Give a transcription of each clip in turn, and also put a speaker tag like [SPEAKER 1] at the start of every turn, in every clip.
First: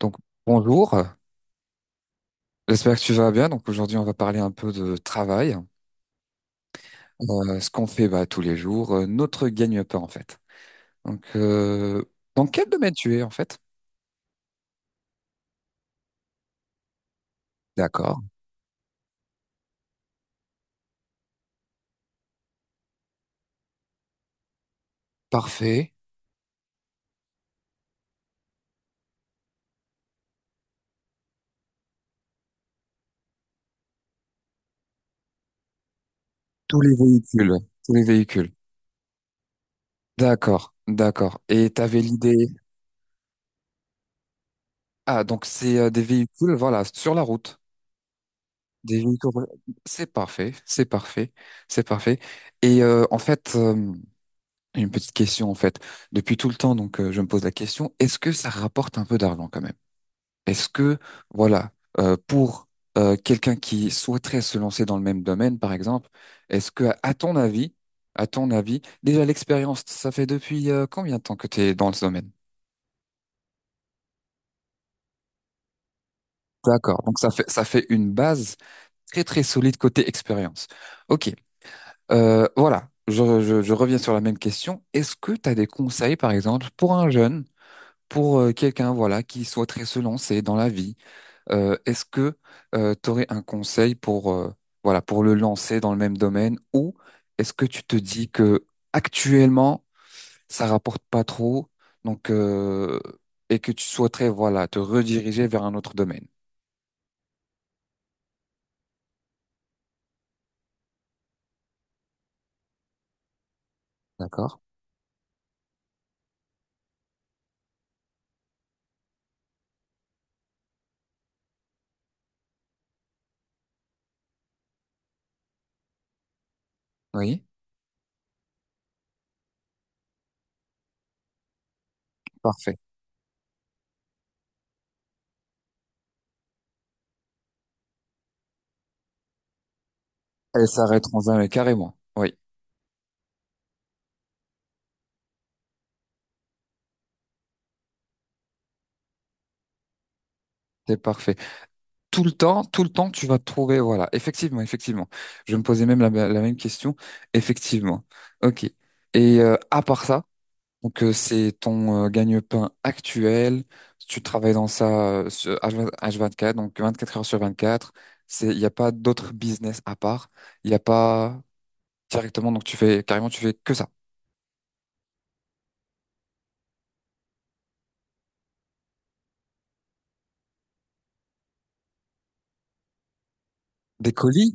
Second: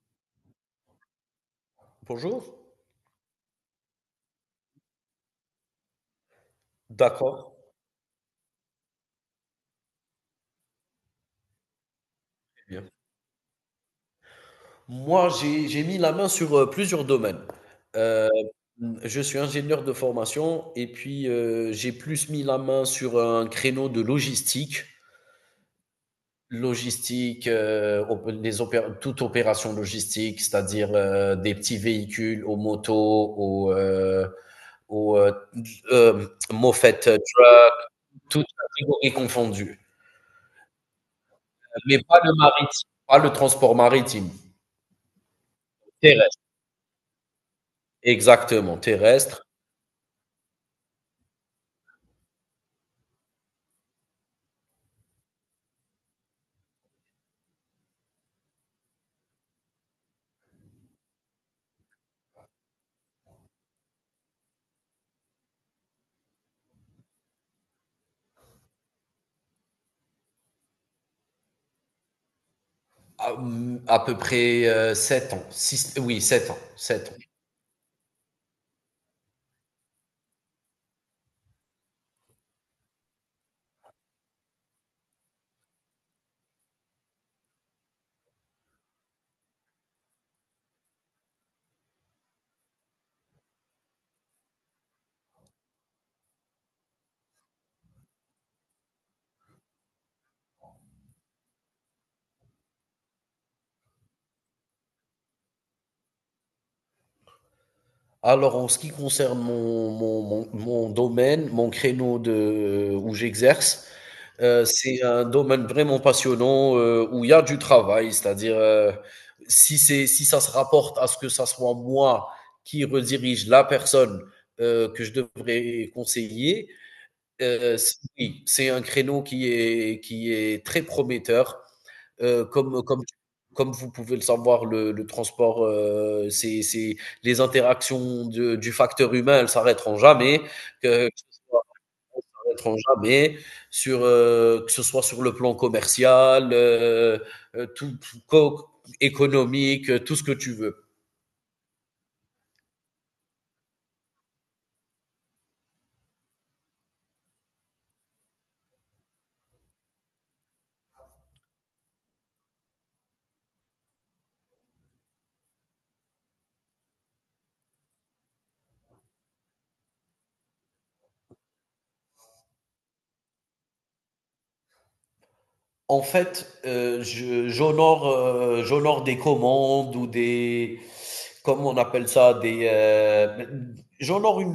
[SPEAKER 1] Donc, bonjour,
[SPEAKER 2] Bonjour.
[SPEAKER 1] j'espère que tu vas bien. Donc, aujourd'hui, on va parler un peu de travail.
[SPEAKER 2] D'accord.
[SPEAKER 1] Ce qu'on fait tous les jours, notre gagne-pain en fait. Donc, euh, dans
[SPEAKER 2] Très
[SPEAKER 1] quel
[SPEAKER 2] bien.
[SPEAKER 1] domaine tu es en fait?
[SPEAKER 2] Moi, j'ai mis la main sur, plusieurs domaines.
[SPEAKER 1] D'accord,
[SPEAKER 2] Heu, mmh, je suis ingénieur de formation et puis, j'ai plus mis la main sur un créneau de logistique.
[SPEAKER 1] parfait.
[SPEAKER 2] Logistique, op les opé toute opération logistique, c'est-à-dire, des petits véhicules aux motos, aux
[SPEAKER 1] Tous les
[SPEAKER 2] moffett
[SPEAKER 1] véhicules.
[SPEAKER 2] truck,
[SPEAKER 1] Tous les
[SPEAKER 2] toutes
[SPEAKER 1] véhicules.
[SPEAKER 2] catégories confondues,
[SPEAKER 1] D'accord, d'accord. Et tu
[SPEAKER 2] mais
[SPEAKER 1] avais
[SPEAKER 2] pas
[SPEAKER 1] l'idée.
[SPEAKER 2] le maritime, pas le transport maritime.
[SPEAKER 1] Ah, donc c'est des
[SPEAKER 2] Terrestre,
[SPEAKER 1] véhicules, voilà, sur la route.
[SPEAKER 2] exactement,
[SPEAKER 1] Des véhicules.
[SPEAKER 2] terrestre.
[SPEAKER 1] C'est parfait, c'est parfait, c'est parfait. Et en fait, une petite question en fait. Depuis tout le temps, je me pose la question, est-ce que ça rapporte un peu d'argent quand même? Est-ce que, voilà, pour quelqu'un qui souhaiterait se lancer dans le même domaine, par exemple, est-ce que, à ton avis, déjà l'expérience, ça fait depuis combien de temps que tu es dans ce domaine?
[SPEAKER 2] À, à peu près 7 ans. Oui, 7 ans.
[SPEAKER 1] D'accord,
[SPEAKER 2] Sept ans.
[SPEAKER 1] donc ça fait une base très très solide côté expérience. Ok, voilà, je reviens sur la même question. Est-ce que tu as des conseils, par exemple, pour un jeune? Pour quelqu'un voilà qui souhaiterait se lancer dans la vie, est-ce que tu aurais un conseil pour voilà pour le lancer dans le même domaine, ou est-ce que tu te dis que actuellement ça rapporte pas trop donc euh, et que tu souhaiterais voilà te rediriger vers un autre domaine?
[SPEAKER 2] Alors, en ce qui concerne mon domaine, mon créneau de, où j'exerce,
[SPEAKER 1] D'accord?
[SPEAKER 2] c'est un domaine vraiment passionnant, où il y a du travail. C'est-à-dire, si ça se rapporte à ce que ça soit moi qui redirige la personne que je devrais conseiller,
[SPEAKER 1] Oui,
[SPEAKER 2] oui, c'est un créneau qui est très prometteur. Euh,
[SPEAKER 1] parfait.
[SPEAKER 2] comme, comme, Comme vous pouvez le savoir, le transport, c'est les interactions du facteur humain, elles s'arrêteront jamais,
[SPEAKER 1] Elle s'arrête
[SPEAKER 2] que, que
[SPEAKER 1] en
[SPEAKER 2] ce
[SPEAKER 1] 20
[SPEAKER 2] soit,
[SPEAKER 1] carrément.
[SPEAKER 2] elles
[SPEAKER 1] Oui,
[SPEAKER 2] s'arrêteront jamais sur, que ce soit sur le plan commercial, euh, tout, tout- co- économique, tout ce que tu veux.
[SPEAKER 1] c'est parfait. Tout le temps, tu vas trouver, voilà, effectivement, effectivement. Je me posais même la même question, effectivement. Ok. Et à part ça, c'est ton gagne-pain actuel, tu travailles dans ça sur H20 H24, donc 24 heures sur 24. C'est, il n'y a pas d'autre business à part, il n'y a pas directement, donc tu fais, carrément, tu fais que ça.
[SPEAKER 2] En fait, j'honore, j'honore des commandes ou comment on appelle ça,
[SPEAKER 1] Des
[SPEAKER 2] j'honore
[SPEAKER 1] colis,
[SPEAKER 2] une,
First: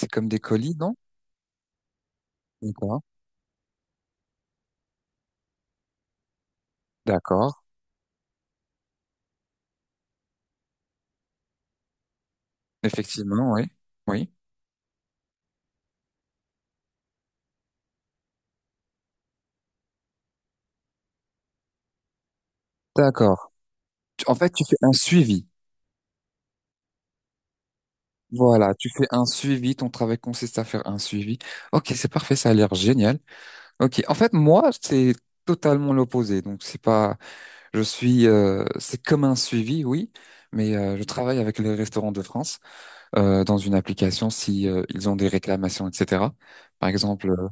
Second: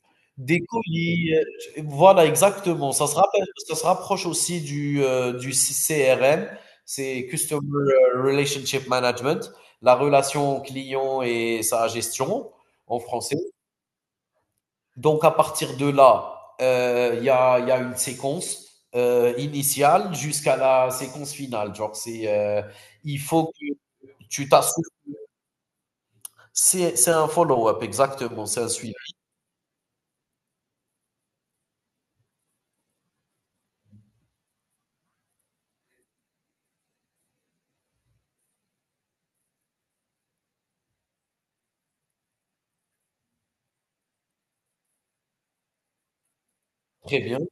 [SPEAKER 1] c'est comme des
[SPEAKER 2] des
[SPEAKER 1] colis, non?
[SPEAKER 2] colis, voilà, exactement,
[SPEAKER 1] D'accord,
[SPEAKER 2] ça se rapproche aussi du C CRM, c'est
[SPEAKER 1] d'accord,
[SPEAKER 2] Customer Relationship Management, la relation client et sa gestion en français.
[SPEAKER 1] effectivement, oui, oui.
[SPEAKER 2] Donc à partir de là, il y a une séquence, initiale jusqu'à la séquence finale. Genre il faut
[SPEAKER 1] D'accord.
[SPEAKER 2] que
[SPEAKER 1] En
[SPEAKER 2] tu
[SPEAKER 1] fait, tu fais
[SPEAKER 2] t'assures.
[SPEAKER 1] un suivi.
[SPEAKER 2] C'est un follow-up, exactement, c'est un
[SPEAKER 1] Voilà, tu
[SPEAKER 2] suivi.
[SPEAKER 1] fais un suivi, ton travail consiste à faire un suivi. Ok, c'est parfait, ça a l'air génial. Ok, en fait, moi, c'est totalement l'opposé. Donc, c'est pas, je suis, c'est comme un suivi, oui, mais je travaille avec les restaurants de France dans une application si ils ont des réclamations, etc. Par
[SPEAKER 2] Très
[SPEAKER 1] exemple,
[SPEAKER 2] bien,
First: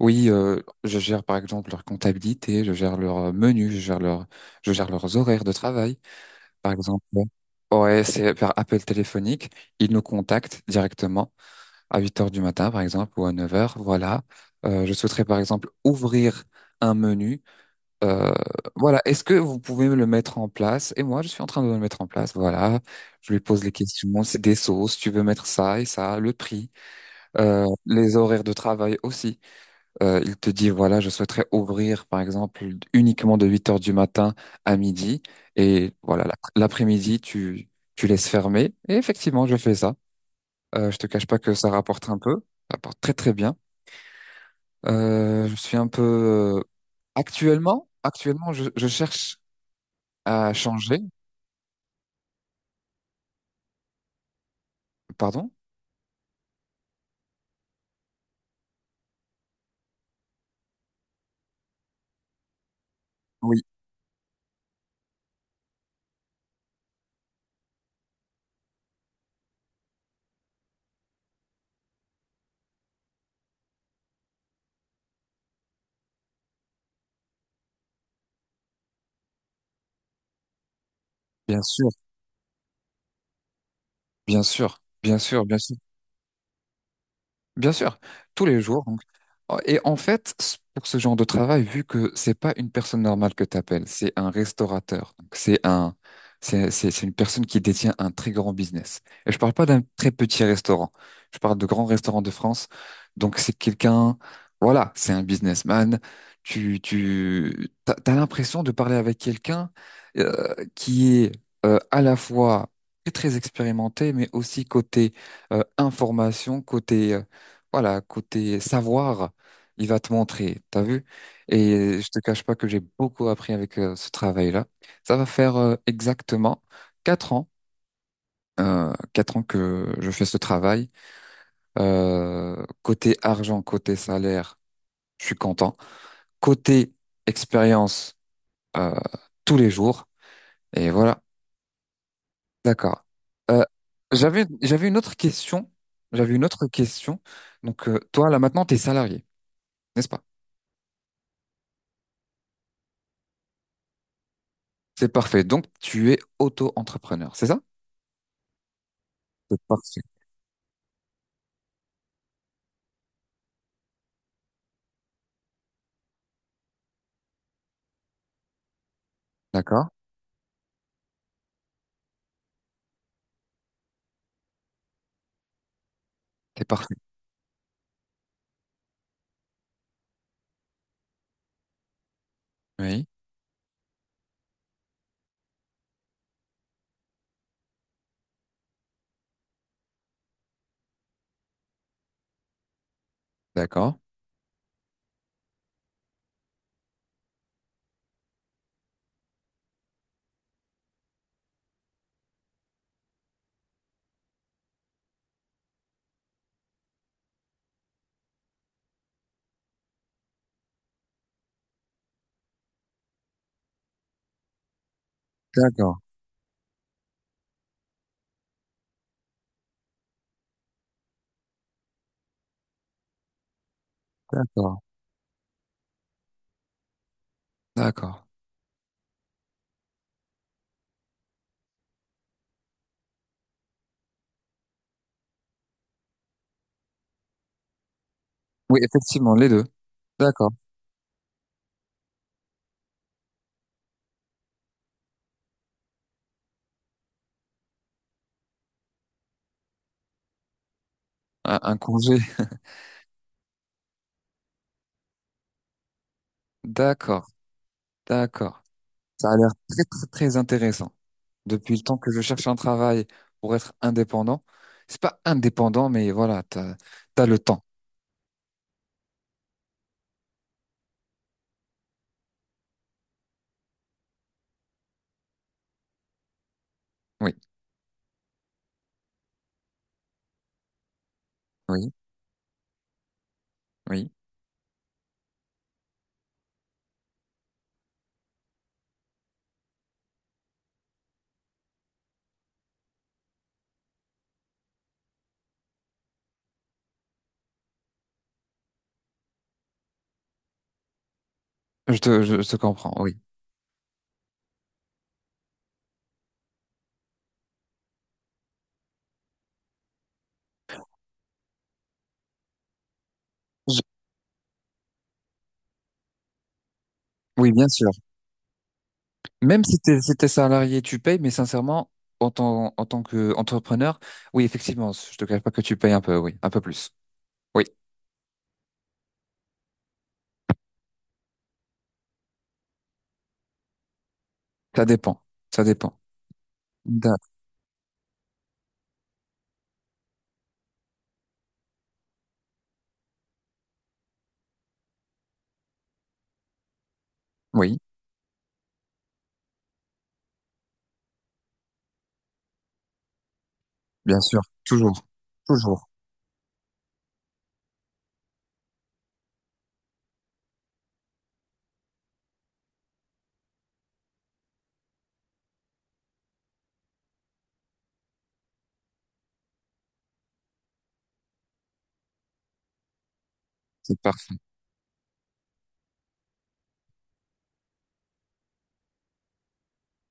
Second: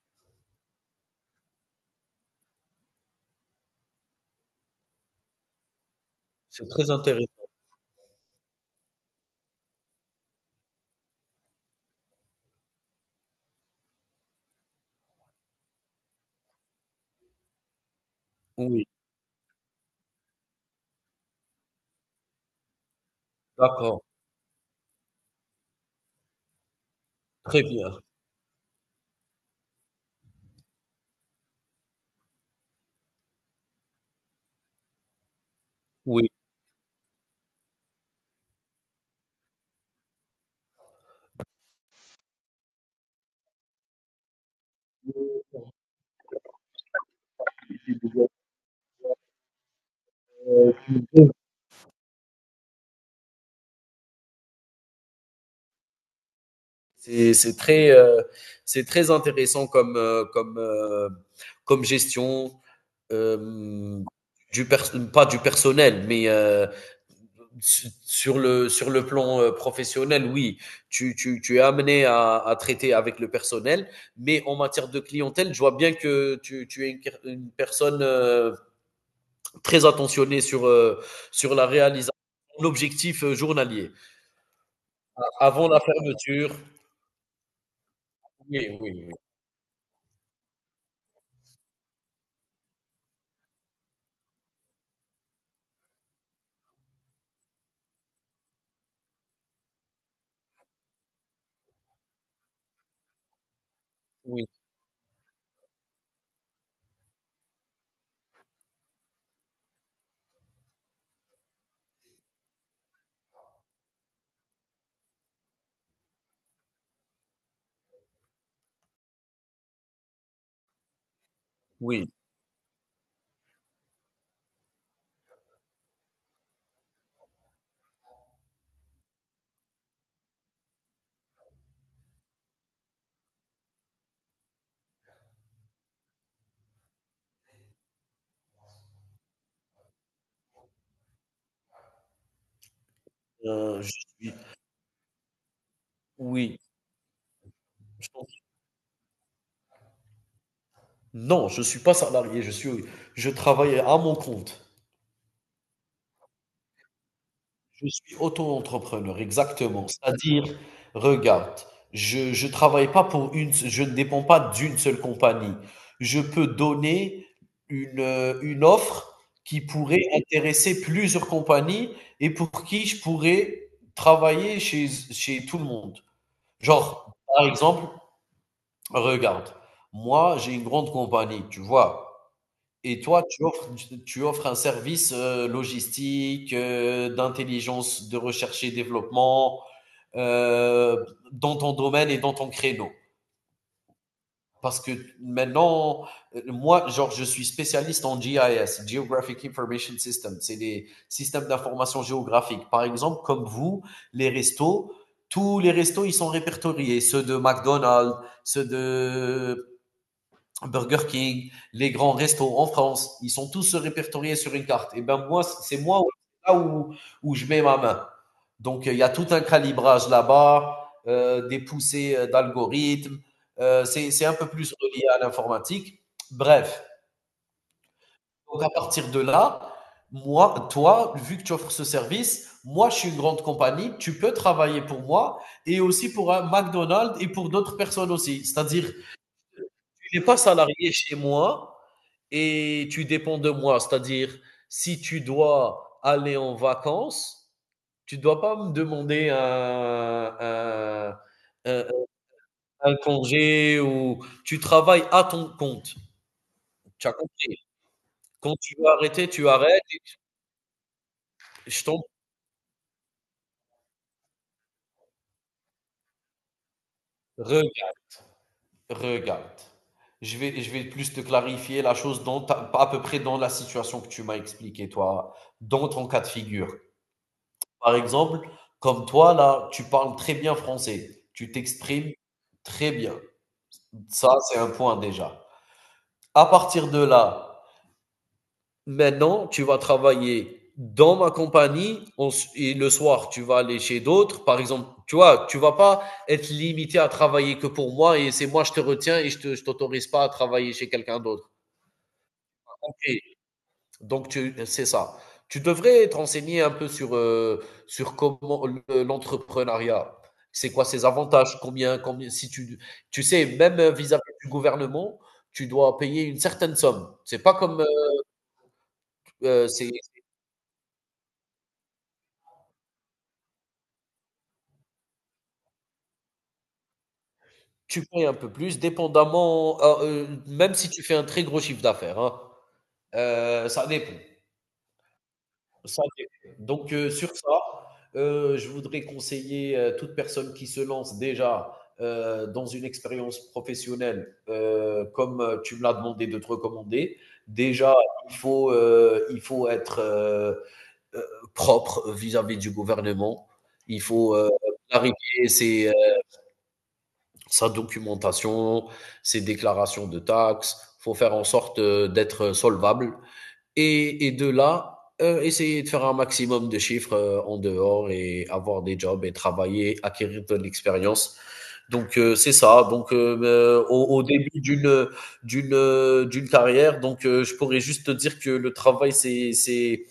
[SPEAKER 1] oui, je gère par exemple leur comptabilité, je gère leur menu, je gère je gère leurs horaires de travail.
[SPEAKER 2] c'est
[SPEAKER 1] Par
[SPEAKER 2] très
[SPEAKER 1] exemple,
[SPEAKER 2] intéressant.
[SPEAKER 1] ouais, c'est par appel téléphonique, ils nous contactent directement à 8 heures du matin, par exemple, ou à 9 heures. Voilà. Je souhaiterais, par exemple, ouvrir un menu. Euh,
[SPEAKER 2] Oui,
[SPEAKER 1] voilà. Est-ce que vous pouvez me le mettre en place? Et moi, je suis en train de le mettre en place. Voilà. Je lui pose les
[SPEAKER 2] d'accord,
[SPEAKER 1] questions. C'est des sauces. Tu veux mettre ça et ça, le prix,
[SPEAKER 2] très bien.
[SPEAKER 1] les horaires de travail aussi. Il te dit, voilà, je souhaiterais ouvrir, par exemple, uniquement de 8 heures du matin à midi. Et voilà,
[SPEAKER 2] Oui.
[SPEAKER 1] l'après-midi, tu laisses fermer. Et effectivement, je fais ça. Je te cache pas que ça rapporte un peu, ça rapporte très très bien. Je suis un peu euh, actuellement, actuellement, je cherche à changer. Pardon?
[SPEAKER 2] C'est très, c'est très intéressant comme, comme gestion.
[SPEAKER 1] Oui,
[SPEAKER 2] euh, Pas du personnel, mais sur le plan, professionnel, oui, tu es amené à traiter avec le personnel, mais en matière de clientèle, je vois bien que tu es une personne, très attentionnée sur, sur
[SPEAKER 1] bien
[SPEAKER 2] la
[SPEAKER 1] sûr,
[SPEAKER 2] réalisation, l'objectif, journalier.
[SPEAKER 1] bien sûr, bien sûr, bien
[SPEAKER 2] Avant
[SPEAKER 1] sûr.
[SPEAKER 2] la fermeture,
[SPEAKER 1] Bien sûr, tous les
[SPEAKER 2] oui,
[SPEAKER 1] jours.
[SPEAKER 2] oui,
[SPEAKER 1] Donc.
[SPEAKER 2] oui,
[SPEAKER 1] Oh, et en fait, pour ce genre de travail, vu que c'est pas une personne normale que t'appelles, c'est un restaurateur. Donc c'est une personne qui détient un très grand business. Et je parle pas d'un très petit restaurant. Je parle de grands restaurants de France. Donc c'est quelqu'un,
[SPEAKER 2] oui.
[SPEAKER 1] voilà, c'est un businessman. T'as l'impression de parler avec quelqu'un qui est à la fois très très expérimenté, mais aussi côté information, côté voilà, côté savoir, il va te montrer, t'as vu? Et je
[SPEAKER 2] Oui.
[SPEAKER 1] te cache pas que j'ai beaucoup appris avec ce travail-là. Ça va faire exactement 4 ans, 4 ans que je fais ce travail. Côté argent, côté salaire, je suis content. Côté expérience, euh, tous les jours. Et voilà, d'accord. Euh,
[SPEAKER 2] Je suis
[SPEAKER 1] j'avais une autre question. J'avais une
[SPEAKER 2] oui,
[SPEAKER 1] autre question. Donc, toi, là,
[SPEAKER 2] je
[SPEAKER 1] maintenant, t'es salarié, n'est-ce pas?
[SPEAKER 2] non, je suis pas salarié, je travaille à mon compte.
[SPEAKER 1] C'est parfait. Donc, tu es auto-entrepreneur, c'est ça?
[SPEAKER 2] Je suis auto-entrepreneur,
[SPEAKER 1] C'est
[SPEAKER 2] exactement.
[SPEAKER 1] parfait.
[SPEAKER 2] C'est-à-dire, regarde, je travaille pas pour une je ne dépends pas d'une seule compagnie. Je peux donner une offre qui
[SPEAKER 1] D'accord.
[SPEAKER 2] pourrait intéresser plusieurs compagnies et pour qui je pourrais travailler chez tout le monde.
[SPEAKER 1] C'est parfait.
[SPEAKER 2] Genre, par exemple, regarde, moi, j'ai une grande compagnie, tu vois? Et
[SPEAKER 1] Oui.
[SPEAKER 2] toi, tu offres un service, logistique, d'intelligence, de recherche et développement, euh, dans ton domaine et dans ton créneau.
[SPEAKER 1] D'accord.
[SPEAKER 2] Parce que maintenant, moi, genre, je suis spécialiste en GIS, Geographic Information System. C'est des systèmes d'information géographique. Par exemple, comme vous, les restos, tous les restos, ils sont répertoriés. Ceux de McDonald's, ceux de Burger King, les grands restos en France, ils sont tous répertoriés sur une carte. Et ben moi, c'est
[SPEAKER 1] D'accord.
[SPEAKER 2] moi là où je mets ma main. Donc il y a tout un calibrage là-bas, des poussées, d'algorithmes. C'est un peu plus
[SPEAKER 1] D'accord.
[SPEAKER 2] relié à l'informatique. Bref,
[SPEAKER 1] D'accord.
[SPEAKER 2] donc à partir de là, moi, toi, vu que tu offres ce service, moi, je suis une grande compagnie, tu peux travailler pour moi et aussi pour un McDonald's et pour d'autres personnes aussi.
[SPEAKER 1] Oui,
[SPEAKER 2] C'est-à-dire,
[SPEAKER 1] effectivement, les deux.
[SPEAKER 2] tu n'es pas
[SPEAKER 1] D'accord.
[SPEAKER 2] salarié chez moi, et tu dépends de moi. C'est-à-dire, si tu dois aller en vacances, tu ne dois pas me demander
[SPEAKER 1] Un
[SPEAKER 2] un-
[SPEAKER 1] congé.
[SPEAKER 2] un congé, ou tu travailles à ton compte. Tu as
[SPEAKER 1] D'accord.
[SPEAKER 2] compris. Quand
[SPEAKER 1] D'accord.
[SPEAKER 2] tu veux arrêter,
[SPEAKER 1] Ça a
[SPEAKER 2] tu
[SPEAKER 1] l'air
[SPEAKER 2] arrêtes.
[SPEAKER 1] très, très, très intéressant. Depuis le
[SPEAKER 2] Je
[SPEAKER 1] temps
[SPEAKER 2] t'en
[SPEAKER 1] que je cherche un travail pour être indépendant, c'est pas indépendant, mais voilà, t'as, t'as le temps.
[SPEAKER 2] regarde. Regarde. Je vais plus te clarifier la chose dans à peu près dans la situation que tu m'as expliqué, toi, dans ton cas de figure.
[SPEAKER 1] Oui.
[SPEAKER 2] Par exemple, comme toi là, tu parles très bien français, tu
[SPEAKER 1] Oui.
[SPEAKER 2] t'exprimes très bien.
[SPEAKER 1] Oui.
[SPEAKER 2] Ça, c'est un point déjà. À partir de là, maintenant, tu vas travailler dans ma compagnie et le soir, tu vas aller chez d'autres. Par exemple, tu vois, tu vas pas être limité à travailler que pour moi et c'est moi, je te retiens et je t'autorise pas à travailler chez quelqu'un d'autre.
[SPEAKER 1] Je te comprends.
[SPEAKER 2] OK.
[SPEAKER 1] Oui.
[SPEAKER 2] Donc, c'est ça. Tu devrais te renseigner un peu sur, sur comment l'entrepreneuriat, c'est quoi ses avantages, combien, si tu, tu sais, même
[SPEAKER 1] Je-
[SPEAKER 2] vis-à-vis du gouvernement, tu dois payer une certaine somme. C'est
[SPEAKER 1] oui,
[SPEAKER 2] pas
[SPEAKER 1] bien
[SPEAKER 2] comme,
[SPEAKER 1] sûr. Même
[SPEAKER 2] euh,
[SPEAKER 1] si
[SPEAKER 2] c'est,
[SPEAKER 1] t'es, si t'es salarié, tu payes, mais sincèrement, en tant qu'entrepreneur, oui, effectivement, je te cache pas que tu payes un peu, oui, un peu plus. Oui,
[SPEAKER 2] tu payes un peu plus, dépendamment, même si tu fais un très gros chiffre d'affaires, hein. Ça dépend.
[SPEAKER 1] ça dépend, ça dépend.
[SPEAKER 2] Ça dépend. Donc,
[SPEAKER 1] Da-
[SPEAKER 2] sur ça, je voudrais conseiller, toute personne qui se lance déjà, dans une expérience professionnelle, tu me l'as demandé de te recommander.
[SPEAKER 1] oui,
[SPEAKER 2] Déjà, il faut être, heu, propre vis-à-vis du gouvernement. Il
[SPEAKER 1] bien
[SPEAKER 2] faut,
[SPEAKER 1] sûr, toujours,
[SPEAKER 2] clarifier
[SPEAKER 1] toujours.
[SPEAKER 2] sa documentation, ses déclarations de taxes. Il faut faire en sorte, d'être solvable et de là, essayer de faire un maximum de chiffres, en dehors, et avoir des jobs et travailler, acquérir de l'expérience. Donc c'est ça. Donc
[SPEAKER 1] C'est
[SPEAKER 2] au
[SPEAKER 1] parfait.
[SPEAKER 2] début d'une d'une carrière, donc je pourrais juste te dire que le travail c'est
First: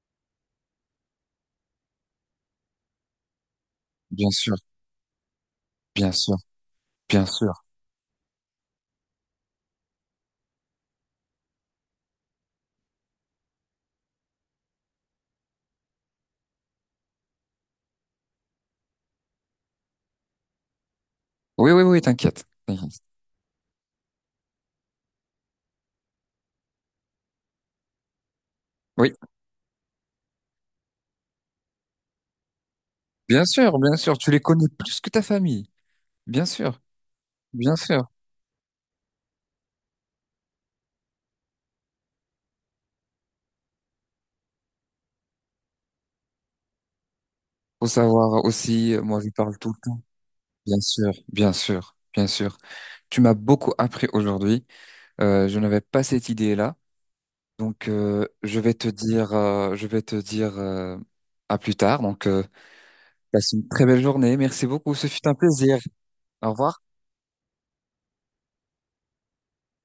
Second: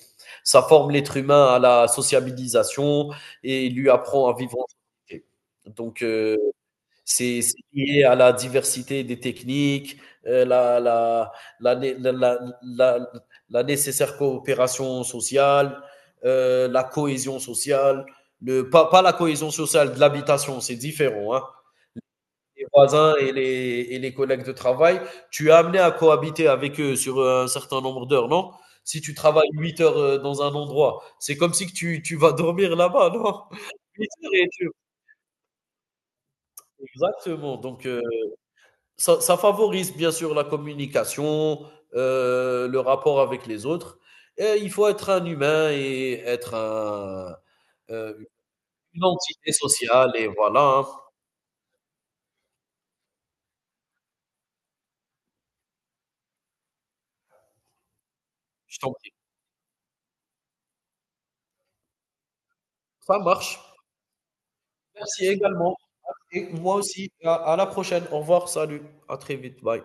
[SPEAKER 2] ça forme l'être humain à la sociabilisation et lui apprend
[SPEAKER 1] Bien
[SPEAKER 2] à
[SPEAKER 1] sûr,
[SPEAKER 2] vivre en société. Donc
[SPEAKER 1] bien sûr, bien
[SPEAKER 2] c'est
[SPEAKER 1] sûr.
[SPEAKER 2] lié à la diversité des techniques, la, la, la, né- la- la nécessaire coopération sociale, la cohésion sociale, le, pas, pas la cohésion sociale de l'habitation, c'est différent. Hein.
[SPEAKER 1] Oui, oui, oui, t'inquiète.
[SPEAKER 2] Les
[SPEAKER 1] T'inquiète.
[SPEAKER 2] voisins et les collègues de travail, tu as amené à cohabiter avec eux sur, un certain nombre d'heures, non? Si
[SPEAKER 1] Oui,
[SPEAKER 2] tu travailles 8 heures, dans un endroit, c'est comme si que tu vas dormir là-bas, non?
[SPEAKER 1] bien
[SPEAKER 2] 8
[SPEAKER 1] sûr, tu
[SPEAKER 2] heures
[SPEAKER 1] les
[SPEAKER 2] et
[SPEAKER 1] connais
[SPEAKER 2] tu...
[SPEAKER 1] plus que ta famille. Bien sûr,
[SPEAKER 2] Exactement.
[SPEAKER 1] bien
[SPEAKER 2] Donc,
[SPEAKER 1] sûr.
[SPEAKER 2] ça, ça favorise bien sûr la communication, le rapport avec les autres. Et il faut être un humain et être un,
[SPEAKER 1] Faut
[SPEAKER 2] euh,
[SPEAKER 1] savoir aussi,
[SPEAKER 2] une
[SPEAKER 1] moi, je lui
[SPEAKER 2] entité
[SPEAKER 1] parle tout le temps.
[SPEAKER 2] sociale. Et voilà,
[SPEAKER 1] Bien
[SPEAKER 2] hein.
[SPEAKER 1] sûr, bien sûr, bien sûr. Tu m'as beaucoup appris aujourd'hui. Je n'avais pas cette idée-là. Donc,
[SPEAKER 2] Je t'en prie.
[SPEAKER 1] je vais te dire à plus tard. Donc,
[SPEAKER 2] Ça
[SPEAKER 1] passe
[SPEAKER 2] marche.
[SPEAKER 1] une très belle journée. Merci beaucoup. Ce fut
[SPEAKER 2] Merci
[SPEAKER 1] un
[SPEAKER 2] également.
[SPEAKER 1] plaisir.
[SPEAKER 2] Et
[SPEAKER 1] Au
[SPEAKER 2] moi
[SPEAKER 1] revoir.
[SPEAKER 2] aussi. À- à la prochaine. Au revoir. Salut. À très vite. Bye.